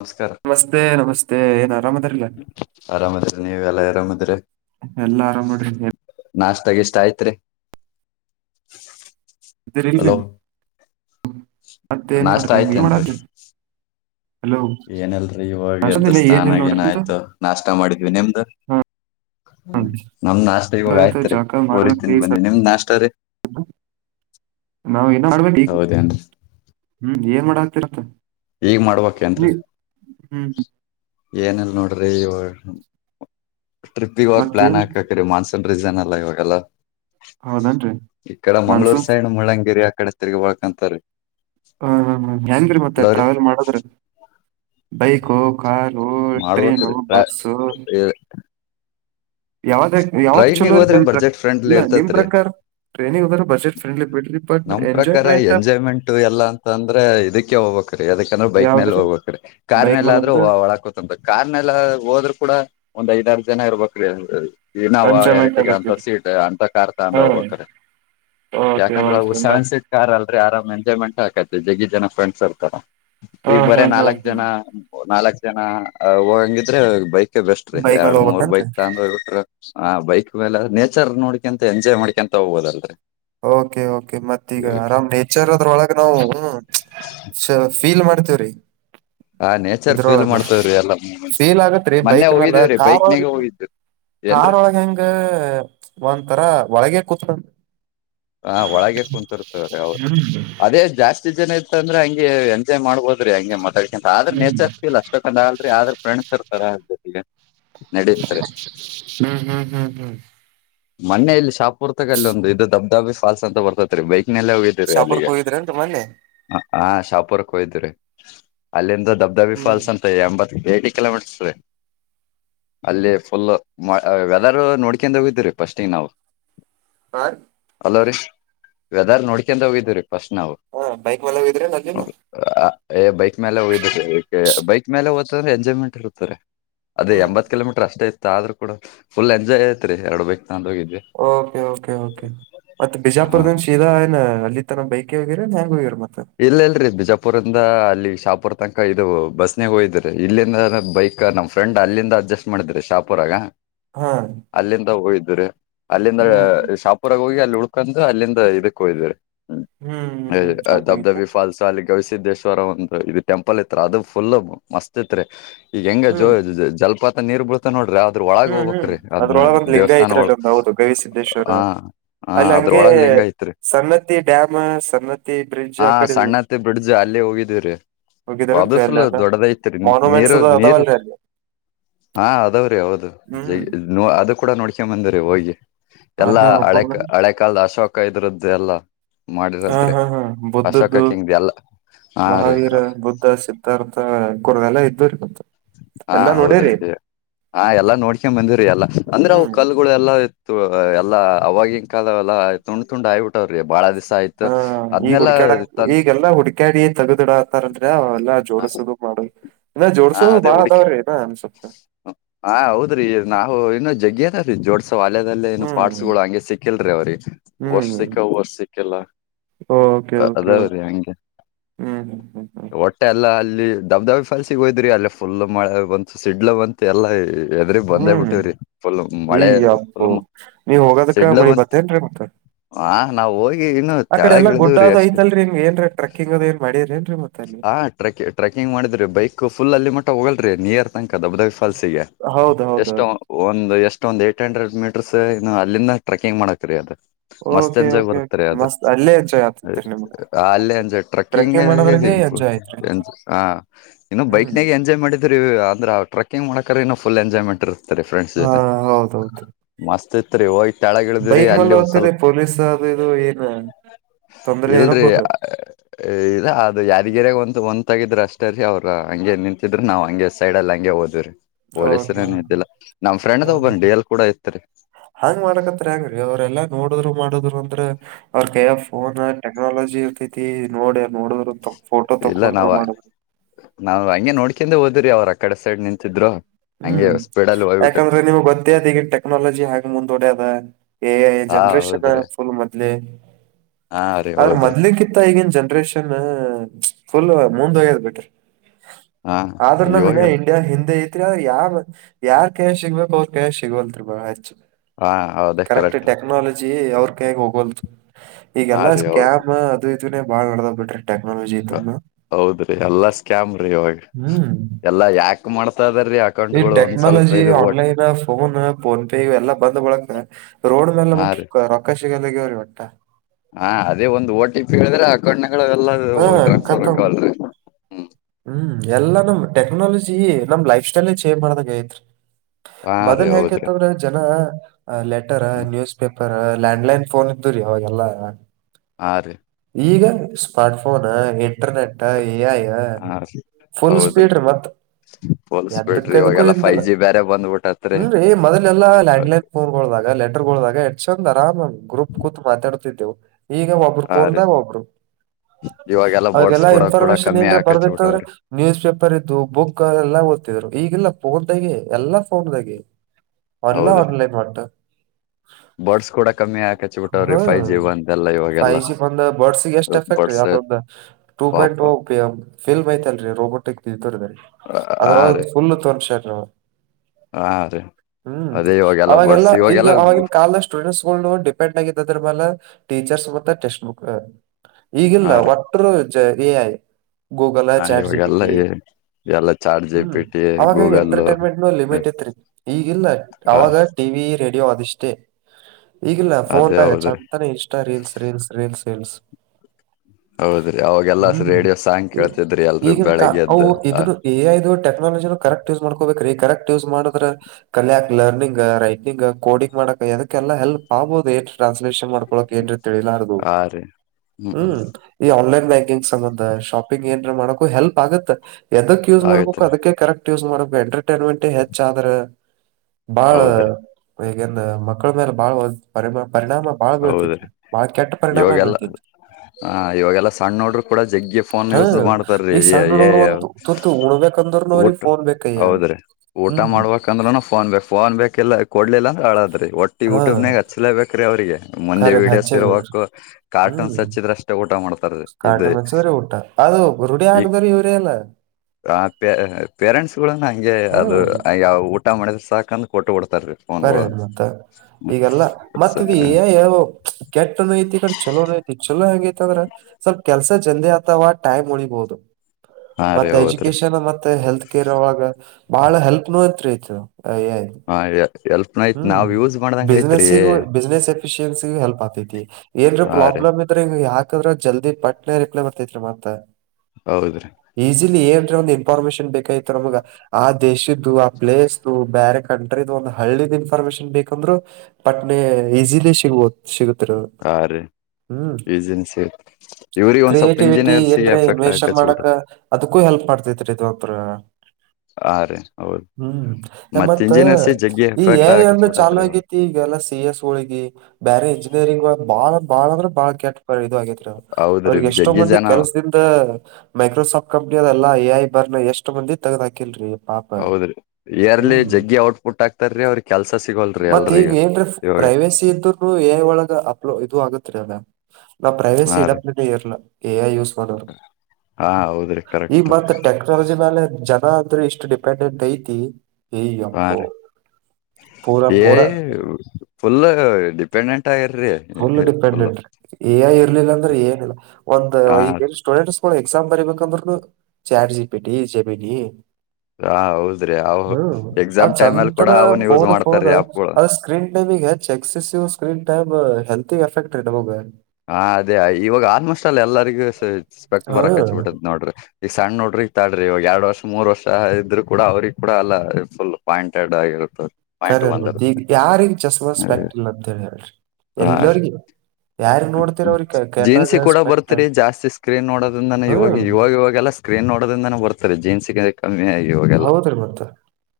ನಮಸ್ಕಾರ ನಮಸ್ತೆ ನಮಸ್ತೆ ಏನ್ ಆರಾಮ್ ಅದರಿಲ್ಲ ಆರಾಮದ್ರಿ ನೀವ ಎಲ್ಲ ಆರಾಮದ್ರಿ ಎಲ್ಲಾ ಆರಾಮ ಬಿಡ್ರಿ ನಾಸ್ತಾಗ ಇಷ್ಟ ಆಯ್ತ್ರಿ ಹಲೋ ಅ ನಾಷ್ಟ ಅ ಏನಲ್ರ ಇವಾಗ ಎದ್ದ ಅಷ್ಟೊಂದಿಲ್ಲ ಏನಿಲ್ಲ ನೋಡ್ರಿ ಸ್ಥಾನಾಗಏನ ನಿಮ್ದು ಆಯ್ತು ನಾಷ್ಟ ಮಾಡಿದ್ವಿ ನಿಮ್ದು ನಮ್ದ ನಾಷ್ಟ ಇವಾಗ ಹ್ಮ್ ಆಯ್ತಾರೆ ಹೋರಿ ತಿಿಂದ ಬನ್ನಿ ನಿಮ್ದ್ ನಾಷ್ಟ ರೀ ನಾವ ಮಾಡ್ಬು ಈ ಹೌದೇನ್ರಿ ಹ್ಮ್ ಏನ್ ಮಾಡ ಆತಿರತ್ತ ಈಗ್ ಮಾಡ್ಬೇಕಕ್ೇಂದ್ರ ಹ್ಮ್ ಏನಲ್ ನೋಡ್ರಿ ಟ್ರಿಪ್ಗ ಹೋಗ ಪ್ಲಾನ್ ಮತ್ತೇನ್ ಹಾಕಕ್ರಿ ಮಾನ್ಸ ೀನ್ ಎಲ್ಲ ಇಾಗಲ್ಲ ಹೌದನ್ರಿ ಈ ಕಡೆ ಮಂಗ್ಗಳೂರ್ ಮಾನ್ಸೂನ್ ಸೈಣ್ಣ ಮುಳ್ಳಂಗೇರಿ ಕಡೆತಗಿ ಬಳಳ್ಕಂತಾರೆ ಹ್ಮ್ ಹ್ಮ್ ಹ್ಮ ಏನ್ೀ ಮತ್ತೆ ಟ್ರಾವೆಲ್ ಮಾಡದ್ರ ಬೈಕ್ ಹೋಗ ಕಾರು ಟ್ರೇನ್ ಮಾಡ್ಬೇಕ್ರಿ ಬಸ್ು ಯಾವ್ದ್ ಟ್ರೈನಗ ಚಲೋ ರೀ ಹೋದ್ರೆ ನಿಮ್ ಪ್ರಕಾರ ಬಡ್ಜೆಟ್ ಫ್ರೆಂಡ್ಲಿ ಇಲ್ಲ ನಿಮ್ ಇರ್ತತ್ರಿ ಪ್ರಕಾರ ಟ್ರೈನಿಗೆ ಹೋದ್ರ ಬಜೆಟ್ ಫ್ರೆಂಡ್ಲಿ ಬಿಡ್ರಿ ಬಟ್ ನಮ ಪ್ರಕಾರ ಎಂಜಾಯ್ಮೆಂಟ್ ಎಂಜಾಯ್ಮೆಂಟ್ ಎಲ್ಲ ಅಂತ ಅಂದ್ರೆ ಇದಕ್ಕೆ ಹೋಗ ಹ್ರರಿ ಯದಕಂದ್ರೆ ಬೈಕ್ ನಲ್ಲಿ ಯಾವ್ದ್ರಿ ಹೋಗ್ಬೇಕ್ರಿ ಕಾರ್ ಬೈಕ್ ನಲ್ಲ ಮೇಲೆ ಆದ್ರೂ ಹೋದ್ರೆ ಒಳಕೂತಂತ ಕಾರ್ ನಲ್ಲ ಹೋದ್ರು ಕೂಡ ಒಂದ್ ಐದಾರ ಜನ ಇರ್ಬೇಕ ಇನೋವಾ ಪಂಚಮೆಂಟ್ ಎರಟಿಗೆ ಅಂತ ಆಗತೈತಿ ಸೀಟ್ ಅಂತ ಕಾರ್ ತಗೊಂಡ ಹಾ ಹೋಗ್ಬೇಕ್ರ ಓಕೆ ಯಾಕಂದ್ರೆ ಅವು ಓಕೆ ಸೆವೆನ್ ಮತ್ ಸೀಟ್ ಕಾರ್ ಅಲ್ ಆರಾಮ್ ಎಂಜಾಯ್ಮೆಂಟ್ ಹಾಕೈತಿ ಜಗಿ ಜನ ಫ್ರೆಂಡ್ಸ್ ಇರ್ತಾರ ಹಾ ಈಗ ಬರ ಹಾ ಹಾ ಹಾ ನಾಲ್ಕ್ ಜನ ನಾಲ್ಕ್ ಜ ಹೋಗಂಗಿದ್ರೆ ಬೈಕ ಬೆಸ್ಟ್್ರೀ ಬೈಕ್ ಮೇಲೆ ಎರಡ್ ಮೂರ್ ಹೋಗ್ಬೇಕನ್ರಿ ಬೈಕ್ ತಂದ್ರಬಟ್ರ ಹ ಬೈಕ್ ಮೇಲೆ ನೇಚರ್ ನೋಡ್ಕಂತ ಎಂಜಾಯ್ ಮಾಡ್ಕೊಂತ ಹೋಗೋದಲ್ರರಿ ಓಕೆ ಓಕೆ ಮತ್ತ ಈಗ ಆರಾಮ್ ನೇಚರ್ ಅದ್ರ ಒಳಗ ನಾವು ಫೀಲ್ ಮಾಡ್ತೇವ್ರಿ ಆ ನೇಚರ್ ಫೀಲ್ ಇದ್ರೊಳಗೆ ಮಾಡ್ತೇವ್ರಿ ಎಲ್ಲ ಫೀಲ್ ಆಗತ್ರಿ ಮೊನ್ನೆ ಬೈಕ್ ಮೇಾಲ ಹೋಗಿದೀವ್ರೀ ಬೈಕ್ನಾಗ ಕಾರ್ ಹೋಗಿದ್ವಿ ಏನ್ರೀ ಕಾರ್ೊಳಗ ಹೆಂಗ ಒಂಂತರ ಒಳಗ ಕೂತ್ಂತ ಹಾ ಒಳಗೆ ಕುೂಂತರ್ತವ್ರೀ ಅವ ಹ್ಮ್ ಅದೇ ಜಾಸ್ತಿ ಜನ ಮತ್ತ ಅಂದ್ರೆ ಹಂಗೆ ಎಂಜಾಯ್ ಮಾಡ್ಬೋದ್ರಿ ಹಂಗೆ ಮಾತಾ ಎಂತ ಆದ್ರೆ ಹ್ಮ್ ನೆಚರ್ಗ್ತಿ ಇಲ್ಲ ಅಷ್ಟೊ ಕಂಡಗಲ್್ರಿ ಆದ್ರ ಪ್ರ್ರೆಂಡಸ್ರ್ತರಗೆ ಹ್ಮ್ ಹ್ಮ್ ಹ್ಮ್ ಹ್ಮ್ ಮನೆಯಲ್ಲಿ ಶಾಪುರ್ತಗಲ್ಲಿ ಒಂದು ಇದು ದಬ್ಬ್ದಾಬಿ ಫಾಲ್ಸ್ ಅಂತ ಬರ್ತೈತ್ ರರಿ ಬೈ ನಲೆ ಹೋಗಿದಿ್ರಿ ಶಾಪುರ್ಕ್ ಅಲ್ಲಿಗೆ ಹೋಗಿದ್ರೇನ್ರಿ ಮೊನ್ನೆ ಹ ಶಾಪ್ ವರ್ಕ್ ಹೋಗ್ದಿ್ರಿ ಅಲ್ಲಿಂದ ದಬ್ಬ್ದಾಬಿ ಹ್ಮ್ ಫಾಲ್ಸ್ ಅಂತ ಎಂಬತ್ ಏಟಿ ಕಿಲೋಮೀಟರ್ಸ್ ರೀ ಅಲ್ಲಿ ಫುಲ್ ವೆದರ್ ನೋಡ್ಕಿಂದ ಹೋಗಿದಿರೀ ಫಸ್ಟ್ ಗೆ ನಾವು ಆ ಅಲೋ ರೀ ಹರೀಶ್ ವೇದರ್ ನೋಡ್ಕಂತ ಹೋಗಿದರಿ ಪ್ರಶ್ ನವು ಬೈಕ್ ಮೇಲೆ ಹೋಗಿದ್ರೇನ್ ಅಲ್ಲಿನು [unintelligible] ಏ ಬೈಕ್ ಮೇಲೆ ಹಯ ಬೈಕ್ ಮೇಲೆ ಹದ್ತಂದ್ರೆ ಎಂಜಾಯ್ಮೆಂಟ್ ಇರ್ತ್ತಾರೆ ಅದೇ ಹ್ಮ್ ಎಂಬತ್ ಕಿಲೋಮೀಟರ್ ಅಷ್ಟೇ ಇತ್ತು ಆದ್ರೂ ಕೂಡ ಫುಲ್ ಎಂಜಾಯ್ ಐತ್ರಿ ಎರಡು ಬೈಕ್ ತಗೊಂಡ್ ಹೋಗಿದ್ವಿ ಓಕೆ ಕೆ ಓಕೆ ಮತ್ತೆ ಹ ಬಿಜಾಪುರ್ದಿಂದ ಶೀದಾ ಏನ ಇಲ್ಲಿ ತರ ಬೈಕ್ ಹೋಗಿರ ಹೆಂಗ ಹೋಗಿರಿ ಮತ್ತೆ ಇಲ್ಲಲ್ರಿ ಬಿಜಾಪುರ್ಂದ ಅಲ್ಲಿ ಶಾಪುರ್ ತನಕ ಇದು ಬಸ್ನ ಹೋಗಿದ್ರೆ ಇಲ್ಲಿಂದ ಬೈಕ್ ನಮ್ ಫ್ರೆಂಡ್ ಅಲ್ಲಿಂದ ಅಡ್ಜಸ್ಟ್ ಮಾಡಿದ್ರೆ ಶಾಪೂರಗ ಹಾ. ಅಲ್ಲಿಂದ ಹೋಗಿದ್ರ ಅಲ್ಲಿಂದ ಹ್ಮ್. ಶಾಪುರಗೆ ಹೋಗಿ ಅಲ್ಲಿ ಉಳ ಕಂದು ಅಲ್ಲಿಂದ ಇದಕ್ಕ ಹೋಗಿದೀವಿ ರೀ ಹ್ಮ್ ಹ್ಮ್ ಹ್ಮ್ ದಬ್ಬಧಬಿ ಹಂಗಾಗಿತ್ತೇನ್ರಿ? ಫಾಲ್ಸ್ ಅಲ್ಲಿ ಗವಿಸಿದ್ದೇಶ್ವರ ಅಂತ ಇದು ಟೆಂಪಲ್ ಇತ್ರ ಅದು ಫುಲ್ ಮಸ್ತ್ ಇತ್ರಿ ಈಗ ಹೆಂಗ ಹ್ಮ್ ಜೋಗ ಜಲ್ಪಾತ್ ನೀರ್ ಬಳ್ತಾ ನೋಡರಿ ಯಾವ್ ಹ್ಮ್ ಹ್ಮ್ ಅದ್ರೊಳಗೊಂದ್ ಲಿಂಗ ತ್ ಒಳ ಅಲ್ಲಿ ಒಂದ್ ಹೌದು ಗವಿಸಿದ್ದೇಶ್ವರ ಹಾ ಹ ಅಲ್ಲಿ ಅದ್ರ ಹಂಗೆ ಒಳಗ್ ಲಿಂಗ ಐತ್ರಿ ಸನ್ನದಿ ಡ್ಯಾಮ್ ಸನ್ನ ಹಾ ಸಣ್ಣತ್ತ ಬಿಡ್ಜ್ ಅಲ್ಲೇ ಹೋಗಿದೀವ್ರರಿ ಅದು ಹೋಗಿದಾರೇನ್ರಿ ಫುಲ್ ಅಲ್ಲೆಲ್ಲ? ದೊಡ್ಡದ ಐತ್ರಿ ಮಾನ್ಯುಮೆಂಟ್ಸ್ ನೀರು ಅದು ನೀರ್ ಅದಾವಲ್ರಿ ಅಲ್ಲಿ? ಹಾ ಅದಾವ್ರೀ ಹೌದ ಹ್ಮ್. ಅದು ಅದು ಕೂಡ ನೋಡ್ಕೊಂಡ ಬಂದವಿ ಹೋಗಿ ಎಲ್ಲಾ ಅದ್ನು ಹಳೆ ನೋಡ್ಕೊಂಡ್ ಬಂದ್ ಹಳೆ ಕಾಲದ ಅಶೋಕ ಇದ್ರದ್ದ ಎಲ್ಲಾ ಹಾ ಮಾಡಿರದ್ರಿ ಹಾ ಹಾ ಅಶೋಕ ಬುದ್ಧದ್ದು ಕಿಂಗ್ದ ಎಲ್ಲ ಹಾ ರೀ ಮಹಾವೀರ ಬುದ್ಧ ಸಿದ್ಧಾರ್ಥ ಗರ್ದಲ್ಲ ಇದ್ದರಿ ಹಾ ಹೌದ್ರಿ ಹಾ ಎಲ್ಲಾ ನೋಡ್ಕೊಂಡ ಬಂದಿವಿರಿ ಎಲ್ಲಾ ಅಂದ್ರೆ ಅವು ಹ್ಮ್. ಕಲ್ಲುಗಳು ಎಲ್ಲಾ ಎಲ್ಲಾ ಅವವಾಗಿನ ಕಾಲ ಎಲ್ಲ ತುಂಡ್ ತುಂಡ್ ಆಯ್ಬಿಟ್ಟವ್ರಿ ಬಾಳ ದ್ ಹ ಈಗ ಹುಡ್ಕ್ಯಾಡಕ್ ಈಗೆಲ್ಲಾ ಹುಡ್ಕಾಡಿ ತಗ್ದಿಡಾತಾರ ಅಂದ್ರೆ ಅವೆಲ್ಲಾ ಜೋಡಸುದು ಇ ಹಾ ಜೋಡಸೋದ ಅದೇ ಬಾಳ ಅದಾವ ಹುಡುಕಿ ರೀ ಇನ್ ಸ್ವಪ್ ಹಾ ಹೌದ್ರಿ ನಾವು ಇನ್ನೊ ಜಗ್ಗಿ ಅದ ರೀ ಜೋಡ್ ವಲ್ಯದಲ್ಲೇ ಏನು ಹ್ಮ್ ಪಾರ್ಟಸ್ಗಳು ಹಂಗೆ ಸಿಕ್ಕಿಲ್ರರಿ ಅವ್ರಿ ವರ್ಷ ಹ್ಮ್ ಸಿಕ್ಕ ವರ್ಷ ಸಿಕ್ಕಿಲ್ಲ ಓಕೆ ಓಕೆ ಅದಾವ ರೀ ಓಕೆ ಹಂಗೆ ಹ್ಮ್ ಹ್ಮ್ ಹ್ಮ್ ಹೊಟ್ಟೆ ಎಲ್ಲ ಅಲ್ಲಿ ಇಲ್ಲಿ ದಬ್ದವೇ ಫಾಲ್ಸ ಗೆ ಹೋಯದ್ರಿ ಅಲ್ಲೇ ಫುಲ್ ಮಳೆ ಬಂತ ಸಿಡ್ಲು ಬಂತ ಎಲ್ಲಾ ಎದ್ರಿ ಬಂದೇ ಹ್ಮ್ ಹ್ಮ್ ಬಿಟ್ಟವ್ರಿ ಫುಲ್ ಈ ಮಳೆ ಅಪ್ಪು ಫುಲ್ ನೀವ್ ಹೋಗೋದಕ್ಕ ಸಿಡ್ಲ ಮಳಿ ಬಂತ ಬತ್ತೇನ್ರಿ ಮತ್ತ ಹಾ ನಾವ್ ಹೋಗಿ ಇನ್ನು ಆ ಕಡೆ ಎಲ್ಲಾ ಗುಡ್ಡ ತಳಗಳವ್ರಿ ಅದ ಅಷ್ಟೇ ಐತಲ್ರಿ ಹಿಂಗ ಏನ್ರ ಟ್ರೆಕ್ಕಿಂಗ್ ಅದ ಏನ್ ಮಾಡಿರೇನ್ರಿ ಮತ್ತ ಅಲ್ಲಿ ಹ ಟ್ರ ಟ್ರಿಂಗ ಹಂಗ್ ಮಾಡಿದ್ರಿ ಬೈಕ್ ಫುಲ್ ಅಲ್ಲಿ ಮಟ್ಟ ಹೋಗಲ್ರರಿ ನಿಯರ್ ತನಕ ದಬದ ಫಾಲ್ಸ್ಗೆ ಹೌದ ಹೌದ ಎಷ್ಟ ಒಂದು ಎಷ್ಟೊ ಒಂದು ಏಟ್ ಹಂಡ್ರೆಡ್ ಮೀ ಅ ಇ ಅಲ್ಲಿಂದ ಟ್ರಾಕಿಂಗ್ ಮಾಡಕ ರಿ ಅದು ಮಸ್ತ ಓಕೆ ಎಂಜಾಯ್ ಓಕೆ ಬರ್ತ್ರಿ ಅದು ಮಸ್ತ್ ಅಲ್ಲೇ ಎಂಜಾಯ್ ಆಗ್ತತ್ರಿ ನಿಮ್ಗ ಅಲ್ಲೇ ಹೆಂಗ್ ಟ್ರೆಕ್ಕಿಂಗ್ ಮಾಡೋದ್ರಾಗೆ ಎಂಜಾಯ್ ಐತ್ರಿ ಹ ಏನು ಬೈಕ್ ಹ್ಮ್ ನಾಗ ಎಂಜಾಯ್ ಮಾಡಿದ್ರೀ ಅಂದ್ರೆ ಟ್ರಾಕಿಂಗ್ ಮಾಡ ಕಡೆ ಫುಲ್ ಎಂಜಾಯ್ಮೆಂಟ್ ಇರುತ್ತ ಸ ಫ್ರೆಂಡ್ಸ್ ಹಾ ಜೊತೆ ಹೌದೌದು ಮಸ್ತ್ ಇತ್ರಿ ಹೋಗಿ ತಳಗಿಳಿದಿರಿ ಬೈಕ್ ಮೇಲೆ ಅಲ್ಲಿ ಒಂದ್ ಹೋಗ್ತೀರಿ ಸ್ವಲ್ಪ ಪೊಲೀಸ್ ಅದು ಇದು ಏನ್ ತೊಂದ್ರೆ ಇಲ್ರರಿ ಇರಬಹುದು ಇಲ್ಲ ಅದು ಯಾದಗಿರಿಗ ಒಂತ ಒಗಿದ್ರ ಅಷ್ಟ ಇರಿ ಅವರು ಹಂಗೆ ನಿಂತಿದ್ರೆ ನಾವು ಹಂಗೆ ಸೈಡ ಅಲ್ಲಿ ಹಂಗೆ ಹೋದ್ವಿ ರೀ ಓಕೆ ಪೊಲೀಸರಏನು ಇದ್ದಿಲ್ಲ ನಮ್ ಫ್ರೆಂಡ್ದ ಬನ್ ಡಿ ಎಲ್ ಕೂಡ ಇತ್ತರಿ ಹಾಂಗ ಮಾಡಕತ್ರಿ ಹೆಂಗ ರೀ ಅವ್ರಲ್ಲಾ ನೋಡಿದ್ರು ಮಾಡುದ್ರು ಅಂದ್ರೆ ಅವ್ರ ಕೈಯ ಫೋನ್ ಟೆಕ್ನಾಲಜಿ ಇರತೇತಿ ನೋಡ ನೋಡದರು ಇಲ್ಲ ನಾವ್ ನಾವ್ ಹಂಗೆ ನೋಡ್ಕಿಂದೆ ಹೋದವರಿ ಅವರು ಅ ಕಡೆ ಸೈಡ್ ನಿಂತಿದ್ರು ಹಂಗೆ ಹ್ಮ್ ಸ್ಪೀಡಲ್ಲಿ ಹೋಗ್ಬಿಟ್ರಿ ಯಾಕಂದ್ರೆ ನಿಮ್ಗೆ ಗೊತ್ತೇ ಅದ ಈಗ ಟೆಕ್ನಾಲಜಿ ಹೆಂಗ ಮುಂದೂಡೆ ಅದ ಎ ಹಾ ಜನರೇಷನ್ ಹೌದ್ರಿ ುಲ್ ಮದವೇ. ಹಾ ರೀ ಅ್ರ ಹೌದ್ರಿ ಮೊದ್ಲಿಕ್ಕಿತ್ತ ಈಗನ್ ಜನ್ರೇಷನ್ ಫುಲ್ ಮುಂದ್ ಹೋಗ್ಯದ್ ಬಿ. ಡ್ರಿ ಹಾ ಆದ್ರ ನಮ ಇನ್ನ ಇವಾಗೆಲ್ಲ ಇಂಡಿಯಾ ಹಿಂದೆ ಇತ್ತು. ಯಾವ ಯಾರ್ ಕೈ್ ಸಿಗ್ಬೇಕು ಅವ್ರ ಕೈ್ ಸಿಗಲ್ತ್ರಿ ಬಹಳ ಹೆಚ್ಚು. ಹಾ. ಹೌದೇ ಕರೆಕ್ಟ್ ರೀ ಟೆಕ್ನಾಲಜಿ ಅವ್ರ ಕೈಗೆ ಹೋಗೋಲ್ ಹಾ ಈಗೆಲ್ಲಾ ರೀ ಹೌದು ಸ್ಕ್ಯಾಮ್ ಅದು ಇದನೇ. ಬಾಳ ನಡದ್ ಬಿ್ರಿ. ಟೆಕ್ನೋಲಜಿ ತ ಹೌದ್ರಿ ಎಲ್ಲಾ ಸ್ಕ್ಯಾಮ್ ರೀ ಇವಾಗ ಹ್ಮ್. ಎಲ್ಲಾ ಯಾಕ ಮಾಡ್ತಾ ಇದಾರೀ ಈ ಅಕೌಂಟ್ಗಳು ಒಂದ್ ಸ್ವಲ್ಪ ಟೆಕ್ನಾಲಜಿ ಇದು ಒಟ್ಟು ಆನ್ಲೈನ್ ಫೋನ್ ಫೋನ್ ಪೇ ಇವೆಲ್ಲ ಬಂದ್ ಬಳತ ರೋಡ್ ಹಾ ಮೇಲೆ. ರೀ ರಕಶಗಲ್ಲಗೆ ಬರಿ ಒತಾ. ಹಾ ಅದೇ ಒಂದು ಓ ಟಿ ಪಿ ಹೇಳಿದ್ರೆ ಅಕೊಂಡ. ಹಾ ಎ ಖತಮ್ ಟ್ರಾಕ್ಸ್ರ್ಲ್ರಿ. ಹ್ಮ್ ಎಲ್ಲಾ ನಮ್ ಟೆಕ್ನಾಲಜಿ ನಮ್ ಲೈಫ್ ಸ್ಟೈಲ್ ಹೆ. ಹಾ ರೀ ಹೌದ್ರಿ ಮೊದತ್ಂದ್ರೆ ಜನ ಲೆಟರ್ ಹ್ಮ್ ನ್ಯೂಸ್ ಪೇಪರ್. ರ ಲ್ಯಾಂಡ್ ಲೈನ್ ಫೋನ್ ಇದ್ದು ರೀ ಅವಾಗೆಲ್ಲ. ಹ ರೀ. ಈಗ ಸ್ಮಾರ್ಟ್ಫೋನ್ ಇಂಟರ್ನೆಟ್. ಹಾ ರೀ ಫುಲ್ ಹೌದ್ರಿ ಸ್ಪೀಡ್ ರೀ ಮತ್ತೆ. ಹೋಲ್ಸ್ ಬಿಡ್ರಿ ಎದ್ದಕ್ಕದಕ್ಕೂ ಇವಾಗೆಲ್ಲಾ ಇಿಲ್ಲ ಫೈವ್ ಜಿ ಬೇರೆ ಬಂದ್ಬಿಟ್ಟತ್ರಿ ಹ್ಮ ರೀ ಮೊದಲ್ ಎಲ್ಲಾ ಲ್ಯಾಂಡ್ಲೈನ್ ಫೋನ್ಗಳದಾಗ ಯಾಂಡ. ದಾಗ ಎ ಚಂದ್ ಆರಾಮ ಗ್ರೂಪ್ ಕೂತ್ ಮಾತಾಡ್ತಿದ್ದೆವು. ಈಗ ಒಬ್ಬರು ಹಾ ಪೋನ್ ರೀ ಆಗೇ ಒಬ್ರು. ಇವಾಗೆಲ್ಲಾ ಬೋರ್ಡ್ಸ್ ಅವೆಲ್ಲಾ ಕೂಡ ಕೂಡ ಇನ್ಫಾರ್ಮೇಶನ್ ಕಮ್ಮಿ ಏನ್್ರ ಹಾಕಚ್ಚಿ ಬರ್ಬೇಕಂದ್ರೆ ಬಿಟ್ಟವ್ರಿ ನ್ಯೂಸ್ ಪೇಪರ್ ಇದ್ದು ಬುಕ್ ಎಲ್ಲ ಓದ್ತ. ಈಗೆಲ್ಲಾ ಫೋನ್ದಾಗ ಎಲ್ಲಾ ಫೋನ್ದಾಗೆ ಅವಲ್ಲ ಹೌದ್ರಿ ಅವನ್ಲೈ ಮಾಡಟ. ಬರ್ಡ್ಸ್ ಕೂಡ ಕಮ್ಮಿ ಹಾಕ್ ಹಚ್ಚಿ ಹ ಬಿಟ್ಟವ್ರಿ ಫೈವ್ ಜಿ ಬಂದೆಲ್ಲ ಇವಾಗೆಲ್ಲ ಜ ಪ ಬಡ್ ಸಿಿ ಗಸ್ಟ್ ಎಫಕ್. ಯ ಬರ್ಡ್ಸ್ ಒಂದು ಟೂ ಪಾಪ ಪಾಯಿಂಟ್ ಫಲ್ಮ್ ಐತೆಲ್ರಿ ರೋಬೋಟಿಕ್ ಅದ್ರ. ಹಾ ರೀ ಫುಲ್ ತರಿಸರ್ಷ. ಹಾ ರೀ. ಹ್ಮ್ ಅದೇ ಇವಾಗೆಲ್ಲ ಅವಾಗೆಲ್ಲಾ ಬಡ್ಸಿ ಈಗ ಇವಾಗೆಲ್ಲ ಅವವಾಗಿನ ಕಾಲದ ಸ್ಟೂಡೆಂಟ್ಸ್ ನು ಡಿಪೆಂಡ್ ಆಗಿದ್ದದ್ರ ಮೇಾಲ ಟೀಚರ್ಸ್ ವರ್ಕ್. ಟಸ್ಟ್ ಬುಕ್ ಈಗಿಲ್ಲ ಹಾ ರೀ ಒಟ್ಟರು. ಗೂಗಲ್ ಹ ಚಾಟ್ ಜಿ ಇವಾಗೆಲ್ಲ ಬಿಿಟ್ಟಿ. ಎಲ್ಲ chat G hmm P T ಅವಾಗ ಗೂಗಲ್ ಎಂಟರ್ಟೈನ್ಮೆಂಟ್ ನ ಲಿಮಿಟ್ ಇತ್ರಿ ಈಗಿಲ್ಲ ಅವಾಗ ಟಿವಿ ರೇಡಿಯೋ. ಡಿಯೋ ಅದ ಇಷ್ಟೇ ಈಗಿಲ್ಲ ಅದೇ ಫೋನ್ದಾಗ ಹೌದ್ರಿ ಚಂತಾನೆ ಇಷ್ಟ ರೀಲ್ಸ್ ರೀಲ್ಸ್ ರೀಲ್ಸ್ ರೀಲ್ಸ್. ಹೌದ್ರಿ ಅವಾಗೆಲ್ಲಾ ಹ್ಮ್ ರೇಡಿಯೋ ಸಾಂಗ್ ಕೇಳ್ತಿದ್ರಿ ಎಲ್ರಿ ಈಗಿನ ಬೆಳಿಗ್ಗೆ ಅವು ಎದ್ದು ಆ ಇದದು ಏದು ಟಕ್ನ. ಕರೆಕ್ ಯಸ್ ಮಾಡ್ಕಬೇಕ ರೀ. ಕರೆಕ್ಟ್ ಯೂಸ್ ಮಾಡಿದ್ರೆ ಕಲ್ಯಾಕ್ ಲರ್ನಿಂಗ್ ರೈಟಿಂಗ್ ಕೋಡಿಂಗ್ ಮಾಡಕ ಅದಕ್ಕೆಲ್ಲ ಹೆಲ್ಪ್ ಆಗ್ಬಹದು. ಟ್ರಾನ್ಲೇಷನ್ ಮಾಡ್ ನ್ ತಿಲಾರ ಹಾ ರೀ ಹ್ಮ್ ಹ್ಮ. ಆನ್ಲೈನ್ ಬ್ಯಾಂಕಿಂಗ್ ಸಂಬಂಧ ಶಾಪಿಂಗ್ ಏನ್ರ ಮಾಡಕು ಹೆಲ್ಪ್ ಆಗುತ್ತೆ ಎದಕ್ ಯೂಸ್ ಮಾಡ್ಬೇಕು ಆಗತ್ರಿ ಅದಕ್ಕೆ ಕರೆಕ್ಟ್. ಮಾಡಬೇಕು ಎಂಟರ್ಟೈನ್ಮೆಂಟ್ ಹೆಚ್ಚ ಆದ್ರ ಬಹಳ. ಹೌದ್ರಿ ಈಗಂದ್ರ ಮಕ್ಕಳ ಮೇಲೆ ಬಾಳ್ಳ ಪರಿ ಪರಿಣಾಮ ಬಾಳ್ ಬೀಳ್ತತ್ ಹೌದ್ರಿ ಬಾಳ ಕೆಟ್ಟ ಪರಿಣಾಮ ಬೀಳ್ತತ್. ಹಾ ಇವಾಗೆಲ್ಲಾ ಸಣ್ಣ ನೋಡ್ರರು ಕೂಡ ಜಗ್ಗಿ ಫೋನ್ ಹಾ ಯೂಸ್ ಮಾಡ್ತಾರೀ. ಈಗ ಸಣ್ಣ ಹುಡುಗರು ಒಂದ್ ತುತ್ತು ಉಣ್ಬೇಕಂದ್ರನು ಅವ್ರಿಗೆ ಊಟ ಫೋನ್ ಬೇಕ್ ಕೈಯಾಗ ಹೌದ್ರಿ ಊಟ ಹ್ಮ್ ಮಾಡ್ಬೇಕಂದ್ರನು ಫೋನ್ ಬೇಕಕ್ ಫೋನ್ ಬೇಕಿಲ್ಲ ಕೊಡ್ಲಿಲ್ಲ ಅಂದ್ರ. ಹದ್ರಿ ಒಟ್ಟಿ ಹಾ ಯೂಟ್ಯೂಬ್ನಾಗ ಹಚ್ಲೇಬೇಕು ರೀ ಅವ್ರಿಗೆ. ಮುಂದೆ ಖರೆ ವೀಡಿಯೋಸ್ ಹಚ್ಚೇ ಬೇಕ್ರಿ ಇರಬೇಕು ಕಾರ್ಟೂನ್ಸ್ ಹಚ್ಚಿದ್ರ ಅಷ್ಟೇ ಊಟ ಮಾಡತಾರೆ. ಕಾಟನ್ಚ್ಚವ್ರ ಊಟ ಅದು ರುಡಿ ಈ ಹಾಕ್ದ್ರ ಇವರ ಎಲ್ಲ. ಆ ಪ ಪೇರೆಂಟ್ಸ್ ಗಳನ್ನ ಹಂಗೆ ಅದು ಹ್ಮ್ ಯಾವ ಊಟ ಮಾಡಿದ್ ಸಾಕಂದ ಕೊಟ್ಟು ಕೊಡ್ತ. ಕರೆ ಮತ್ತ ಈಗೆಲ್ಲ ಮತ್ತದು. ಸರಿ ಕೆಪನ್ ಐತಿ ಕಡೆ ಚಲೋನ ಐತಿ ಚಲೋ ಹೆಂಗ ೈಐ ಅ್ರೆ ಸ್ವಲ್ಪ. ಕೆಲಸ ಜಂದೆ ಆತವಾ ಟೈಮ್ ಉಳಿಬಹುದು ಹಾ ರೀ ಮತ್ತೆ ಹೌದ್ರಿ ಎಜುಕೇಶನ್ ಮತ್ತೆ ಹೆಲ್ತ್. ಇರೋವಾಗ ಬಹಳ ಹೆಲ್ಪ್ ನೋತ್ರಿ ಇತ್ತು ಏ. ನಾವ ಉಸ್. ಬಿಸ್ನೆಸ್ಸಿಗ, ಬಿಸ್ನೆೆಸ್ ಎಫಿಶಿಯನ್ಸಿ ಹೆಲ್ಪ್ ಆತೈತಿ. ಏನ್ರ ಹಾ ರೀ ಪ್ರಾಬ್ಲಮ್ ಇದ್ರೆ ಯಾಕ್, - ಯ್ರ ಜಲ್ದಿ ಪಟ್ನೆ ರಿಪ್ಲೈ ಬರ್ತೈತ್ರಿ ಮತ್ತ ಹೌದ್ರಿ ಈಸಿಲಿ ಒನ್ ಇನ್ಫಾರ್ಮೇಶನ್ ಬೇಕಾಯತ ನಮಗ ಆ ದೇಶದ್ದು, ಆ ಪ್ಲೇಸ್ ದುಬೇರೆ, ಕಂಟ್ರಿ ಒಂದು ಹಳ್ಳಿ ಇನ್ಫಾರ್ಮೇಶನ್ ಬೇಕಂದ್ರರು ಪಟ್ನೆ ಈಸಿಲಿ ಸಿಗ, ಸಿಗುತ್ತ ಹಾ, ರಿ ಏಜೆನ್ಸಿ ಇವ್ರಿಗೆ ಒಂದ್ ಸ್ವಲ್ಪ ಕ್ರಿಯೇಟಿವಿಟಿ ಇಂಜಿನಿಯರ್ಸಿಗೆ ಎಫೆಕ್ಟ್ ಆಗ ಕಚ್ಬಿಡ್ರಿ, ಲ್ಪ್ ಮಾಡ್ತತ್ರಿ ಇದುತ್ರ [unintelligible] ಹಾ ರೀ ಹೌದು ಹ್ಮ್, ಮತ್ ಮತ್ತ ಇಂಜಿನಿಯರ್ಸಿ ಜಗ್ಗಿ ಈ ಎ, ಎಫೆಕ್ಟ್ ಐ ಅಂದ್ರ ಚಾಲೂ ಹಾಕಚ್ಬಿಟ್ಟತ್ರಿ ಅವ. ಆಗಿತಿ ಈಗಲ್ಲ ಸಿ, ಎ, ಎಸ್ ಒಳಗಿ ಬೇರೆ ಇಂಜಿನಿಯರಿಂಗ್ ಒಳ ಬಾಳ ಬಾ ಬಾಳ ಅಂದ್ರ ಬಾಳ ಕೆಟ್ಟ ಇದು ಆಗೇತ್ರಿ. ಹೌದ್ರಿ ಅವ್ರಿಗೆ ಎಷ್ಟೋ ಜಗ್ಗಿ ಮಂದಿ ಜನ ಕೆಲ್ಸದಿಂದ ಮೈಕ್ರೋಸಾಫ್ಟ್ ಕಂಪ್ನಿದ ಎಲ್ಲ ಎ, ಐ ಬರ್ನ ಎಷ್ಟು ಮಂದಿ ತಗ್ದಕಿನ್ರಿ. ಹೌದ್ರಿ, ಎರ್ಲಿ ಜಗ್ಗಔಟ್ಪುಟ್ ಆಗ್ತಾರೀ. ಅವ್ರಿಗೆ ಕೆಲ್ಸ ಸಿಗೋಲ್ರಿ ಮತ್ತ ಈಗ ಎಲ್ರಿಗ ಏನ್ರೆ ಇವಾಗ ಪ್ರೈವೇಸಿ ಇದ್ದ್ರನು ಎನ್ ಒಳಗ ಅಪ್ಲೋ ಇದು ಆಗತ್ರಿ ಒಳಗ. ನಾ ಪ್ರೈವಸಿ ಹಾ ರೀ ಇಡಪ್ಲೇ ಇರಲ್ಲ ಏನ್ ಯೂಸ್ ಮಾಡಲು. ಹಾ ಹೌದ್ರಿ ಈ ಕರೆಕ್ಟ್ ಮತ್ತ ಟೆಕ್ನಾಲಜಿ ಮ್ಯಾಲೆ, ಜನ ಅಂದ್ರೆ ಇಷ್ಟ ಡಿಪೆಂಡೆಂಟ್ ಐತಿ ಏಯ್ ತಪ್ಪೋ. ಎಯ್ಷಲ್ ಡಿಪೆಂಡಂಟ್, ಫುಲ್ ಡಿಪೆಂಡೆಂಟ್ ರೀ ಎ, ಐ ಇರ್ಲಿಲ್ಲ ಅಂದ್ರೆ ಏನಿಲ್ಲ. ಒಂದ್ ಹಾ ಈಗ ಸ್ಟೂಡೆಂಟ್ಸ್ ಎಕ್ಸಾಮ್ ಬರಿಬೇಕಂದ್ರುನು ಚಾರ್ಜಿ ಜಿಪಿಟಿ ಜಬಿಟಿ. ಹಾ ಹೌದ್ರಿ ಅವು ಹ್ಮ್, ಆ ಎಕ್ಸಾಮ್ ಟೈಮ್ ಅಲ್ಲಿ ಕೂಡ ಚಂತನ ಅವನ್ ಯೂಸ್ ಫೋನ್ -ಫೋನ್ ಮಾಡ್ತಾರೀ ಆಪ್ಗಳು ಅದು ಸ್ಕ್ರೀನ್ ಟೈಮ್ ಹೆ ಎಕ್ಸಸ್ ಸ್ಕ್ರೀನ್ ಟೈ ಹೆಲ್ತ್ಗೆ ಎಫೆಕ್ಟ್ ಇರಬೇಕ. ಹಾ, ಅದೇ ಇವಾಗ ಆಲ್ಮೋಸ್ಟ್ ಆಲ್ ಎಲ್ಲರಿಗೂ ಸ್ಪೆಕ್ಟ್ ಹಾ ಬರಕ್ ಹಚ್ಬಿಟ್ಟದ ನೋಡ್ರಿ. ಈ ಸಣ್ಣ ಹುಡ್ರಿಗ ತಡ್ರಿ ಇ ಎರಡ್ ವರ್ಷ, ಮೂರ್ ವರ್ಷ ಇದ್ರರು ಕೂಡ ಅವ್ರಿಗೆ ಕೂಡ ಅಲ್ಲ ಫುಲ್ ಪಾಯಿಂಟೆಡ್ ಆಗಿರುತ್ತದೆ. - ಕರೆರಿ ಈಗ ಯಾರಿಗ್ ಚಸ್ಮ, ಸ್ಪೇಕ್ಟ ಇಲ್ ಅಂತಿ ಹೇಳ್ರಿ. ಎಲ್ಲರಿಗಿ ಜೀನ್ಸಿ ಕೂಡ ಬರ್ತ್ರಿ ಜಾಸ್ತಿ ಸ್ಕ್ರೀನ್ ನೋಡೋದ್ರಿಂದಾನೆ. ಇವಾಗ ಹ್ಮ್ ಇವಾಗ ಇವಾಗೆಲ್ಲಾ ಸ್ಕ್ರೀನ್ ನೋಡ ಡದಿಂದ ಬರ್ತಾರೆ ಜೀನ್ಸ್ಗೆ ಕಮ್ಮಿ ಆಗಿ ಇವಾಗೆಲ್ಲ ಹೌದ್ರಿ ಮತ್ತ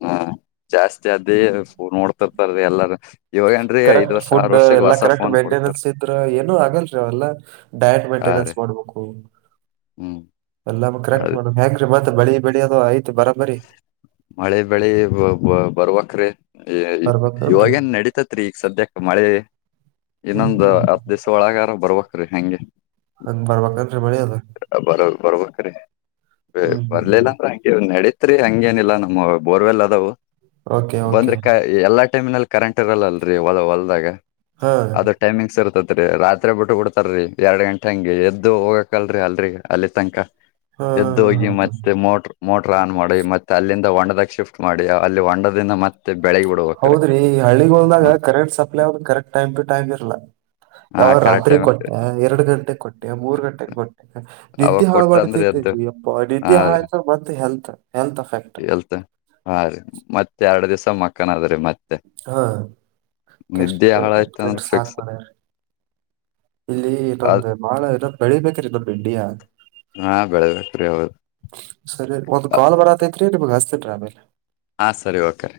ಹಾ ಜಾಸ್ತಿ ಆದೇ ನೋಡ್ ತಪ್ಪಾರದ ಎಲ್ಲಾರೂ [inaudible] ಕರೆಕ್ಟ್ ಫುಡ್ ಎಲ್ಲಾ ಕರೆಕ್ಟ್ ಕೊಡ್ತಾರ ಮೇಂಟೆನೆನ್ಸ್ ಇದ್ರಾ, ಏನು ಆಗಲ್ರಿ ಅವೆಲ್ಲ ಡಯಟ್ ಹಾ ಮೇಂಟೆನೆನ್ಸ್ ರೀ ಮಾಡ್ಬೇಕು. ಹ್ಮ್ ಎಲ್ಲ ಕರೆಕ್ಟ್ ಅದ ಮಾಡ್, ಹೆಂಗಗ್ರರಿ ಮತ್ತತ್ ಮಳಿ ಬೆಳಿ ಅದು ಆಯ್ ಮಳೆ ಬೆಳೆ ಬರ್ವಕ್ರಿ ಬರ್ಬೇಕನ್ರಿ ಇವಾಗೇನ್ ನಡೀತೈತ್ರಿ. ಈಗ ಸದ್ಯಕ್ಕೆ ಮಳೆ ಹ್ಮ್ ಇನ್ನೊಂದ್ ಹ್ಮ್ ಹತ್ ದಿವ್ಸ ಒಳಗಾರ ಬರ್ಬೆಕ್ರಿ ಹಂಗೆ. ಹಂಗ್ ಬರ್ಬೇಕನ್ರಿ ಮಳಿಅದು. ಬರ್ಬೇಕ್ರೀ. ಹ್ಮ್ ಬರ್ಲಿಲ್ಲ ಅಂದ್ರ ನಡಿತ್ ನಡಿತ್ರಿ ಹಂಗೇನಿಲ್ಲಾ ನಮ್ಮ ಬೋರ್ವೆಲ್ ಅದವು ಓಕೆ ಓಕೆ ಬಂದ್ರೆ ಕ ಎಲ್ಲಾ, ಟೈಮ್ಲ್ಲಿ ಕರೆಂಟ್ ಇರಲ್ಲಲ್ರರಿ ಹೊಲದಾಗ ಹಾ ಅದು ಟೈಮಿಂಗ್ಸ್ ಇರುತದ. ರಾತ್ರಿ ಬಿಟ್ಟುರು ಬಿಡ್ತಾರಿ ಎರಡ್ ಗಂಟೆ ಹಂಗೆ ಎದ್ದು ಹೋಗಬೇಕಲ್ರಿ ಅಲ್ಲಿ ತನಕ. ಹಾ ಎದ್ದು ಹಾ ಹೋಗಿ ಹಾ ಮತ್ತೆ ಮೋಟ- ಮೋಟ್ರ ಆನ್ ಮಾಡ ಮತ್ತೆ ಅಲ್ಲಿಂದ ಒಂಡದಾಗ ಶಿಫ್ಟ್ ಮಾಡಿ ಅಲ್ಲಿ ಒಂಡದಿಂದ ಮತ್ತೆ, ಬೆಳಗ್ ಬಿಡ್ಬೇಕ್ರೀ ಹೌದ್ರಿ, ಹಳ್ಳಿಹೋಲ್ದಾಗ ಹ ಕರೆಂಟ್ ಸಪ್ಲೈ ಅವ್ರ ಕರೆಕ್ಟ್ ಟೈಮ್ ಟು ಟೈಮ್ ಇರಲ್ಲಾ. ಹಾ ಯಾವ ಕರೆಕ್ಟ್ ರಾತ್ರಿ ಟೈಮ್ ಕೊಟ್ಟೆ, ಎರಡು ಗಂಟೆಗೆ ಕೊಟ್ಟೆ ಮೂರ್ ಗಂಟೆ ಕೊಟ್ಟೆ ಅವಾಗ ನಿದ್ದಿ ಹಾಳಮಾಡ್ತಿ ಕೊಟ್ಟಂದ್ರೆ ಎದ್ದು ಹಾ ರಿ ರೀ ಹಾಳಾಯ್ತಂದ್ರ ಮತ್ ಹೆಲ್ತ್, ಹೆಲ್ತ್ ಅಫೆಕ್ಟ್. ಎಲ್ತ್ ಹಾ, ರೀ ಮತ್ ಎರಡ್ ದಿವ್ಸ ಮಕ್ಕನ್ ಅದ್ರೀ ಮತ್ತೆ. ಹಾ ಮತ್ತೆ ನಿದ್ದೆ ಕೆಟ್ಟ ಹಾಳಾಯ್ತ ಕೆಟ್ಟ ಅಂದ್ರೆ ಸಾಕ್ ಫಿಕ್ಸ್, ಮಾಡ್ಯಾರ ಇಲ್ಲಿ ಅ ನೊಂದು್ ಮಾಳ ಇರ್ ಬೆಳಿಬೇಕ್ರ ನ [unintelligible] ಪಡಿಯ ಹಾ ಬೆಳಿಬೇಕ್ರಿ ಹೌದು [inaudible] ಸರಿ ಒಂದ್ ಕಾಲ್ ಬರತೈತ್ರಿ ನಿಮಗ್ ಹಾಸ್ತಿನ್ರಿ ಆಮೇಲೆ. ಹಾ ಸರಿ ಓಕೆ.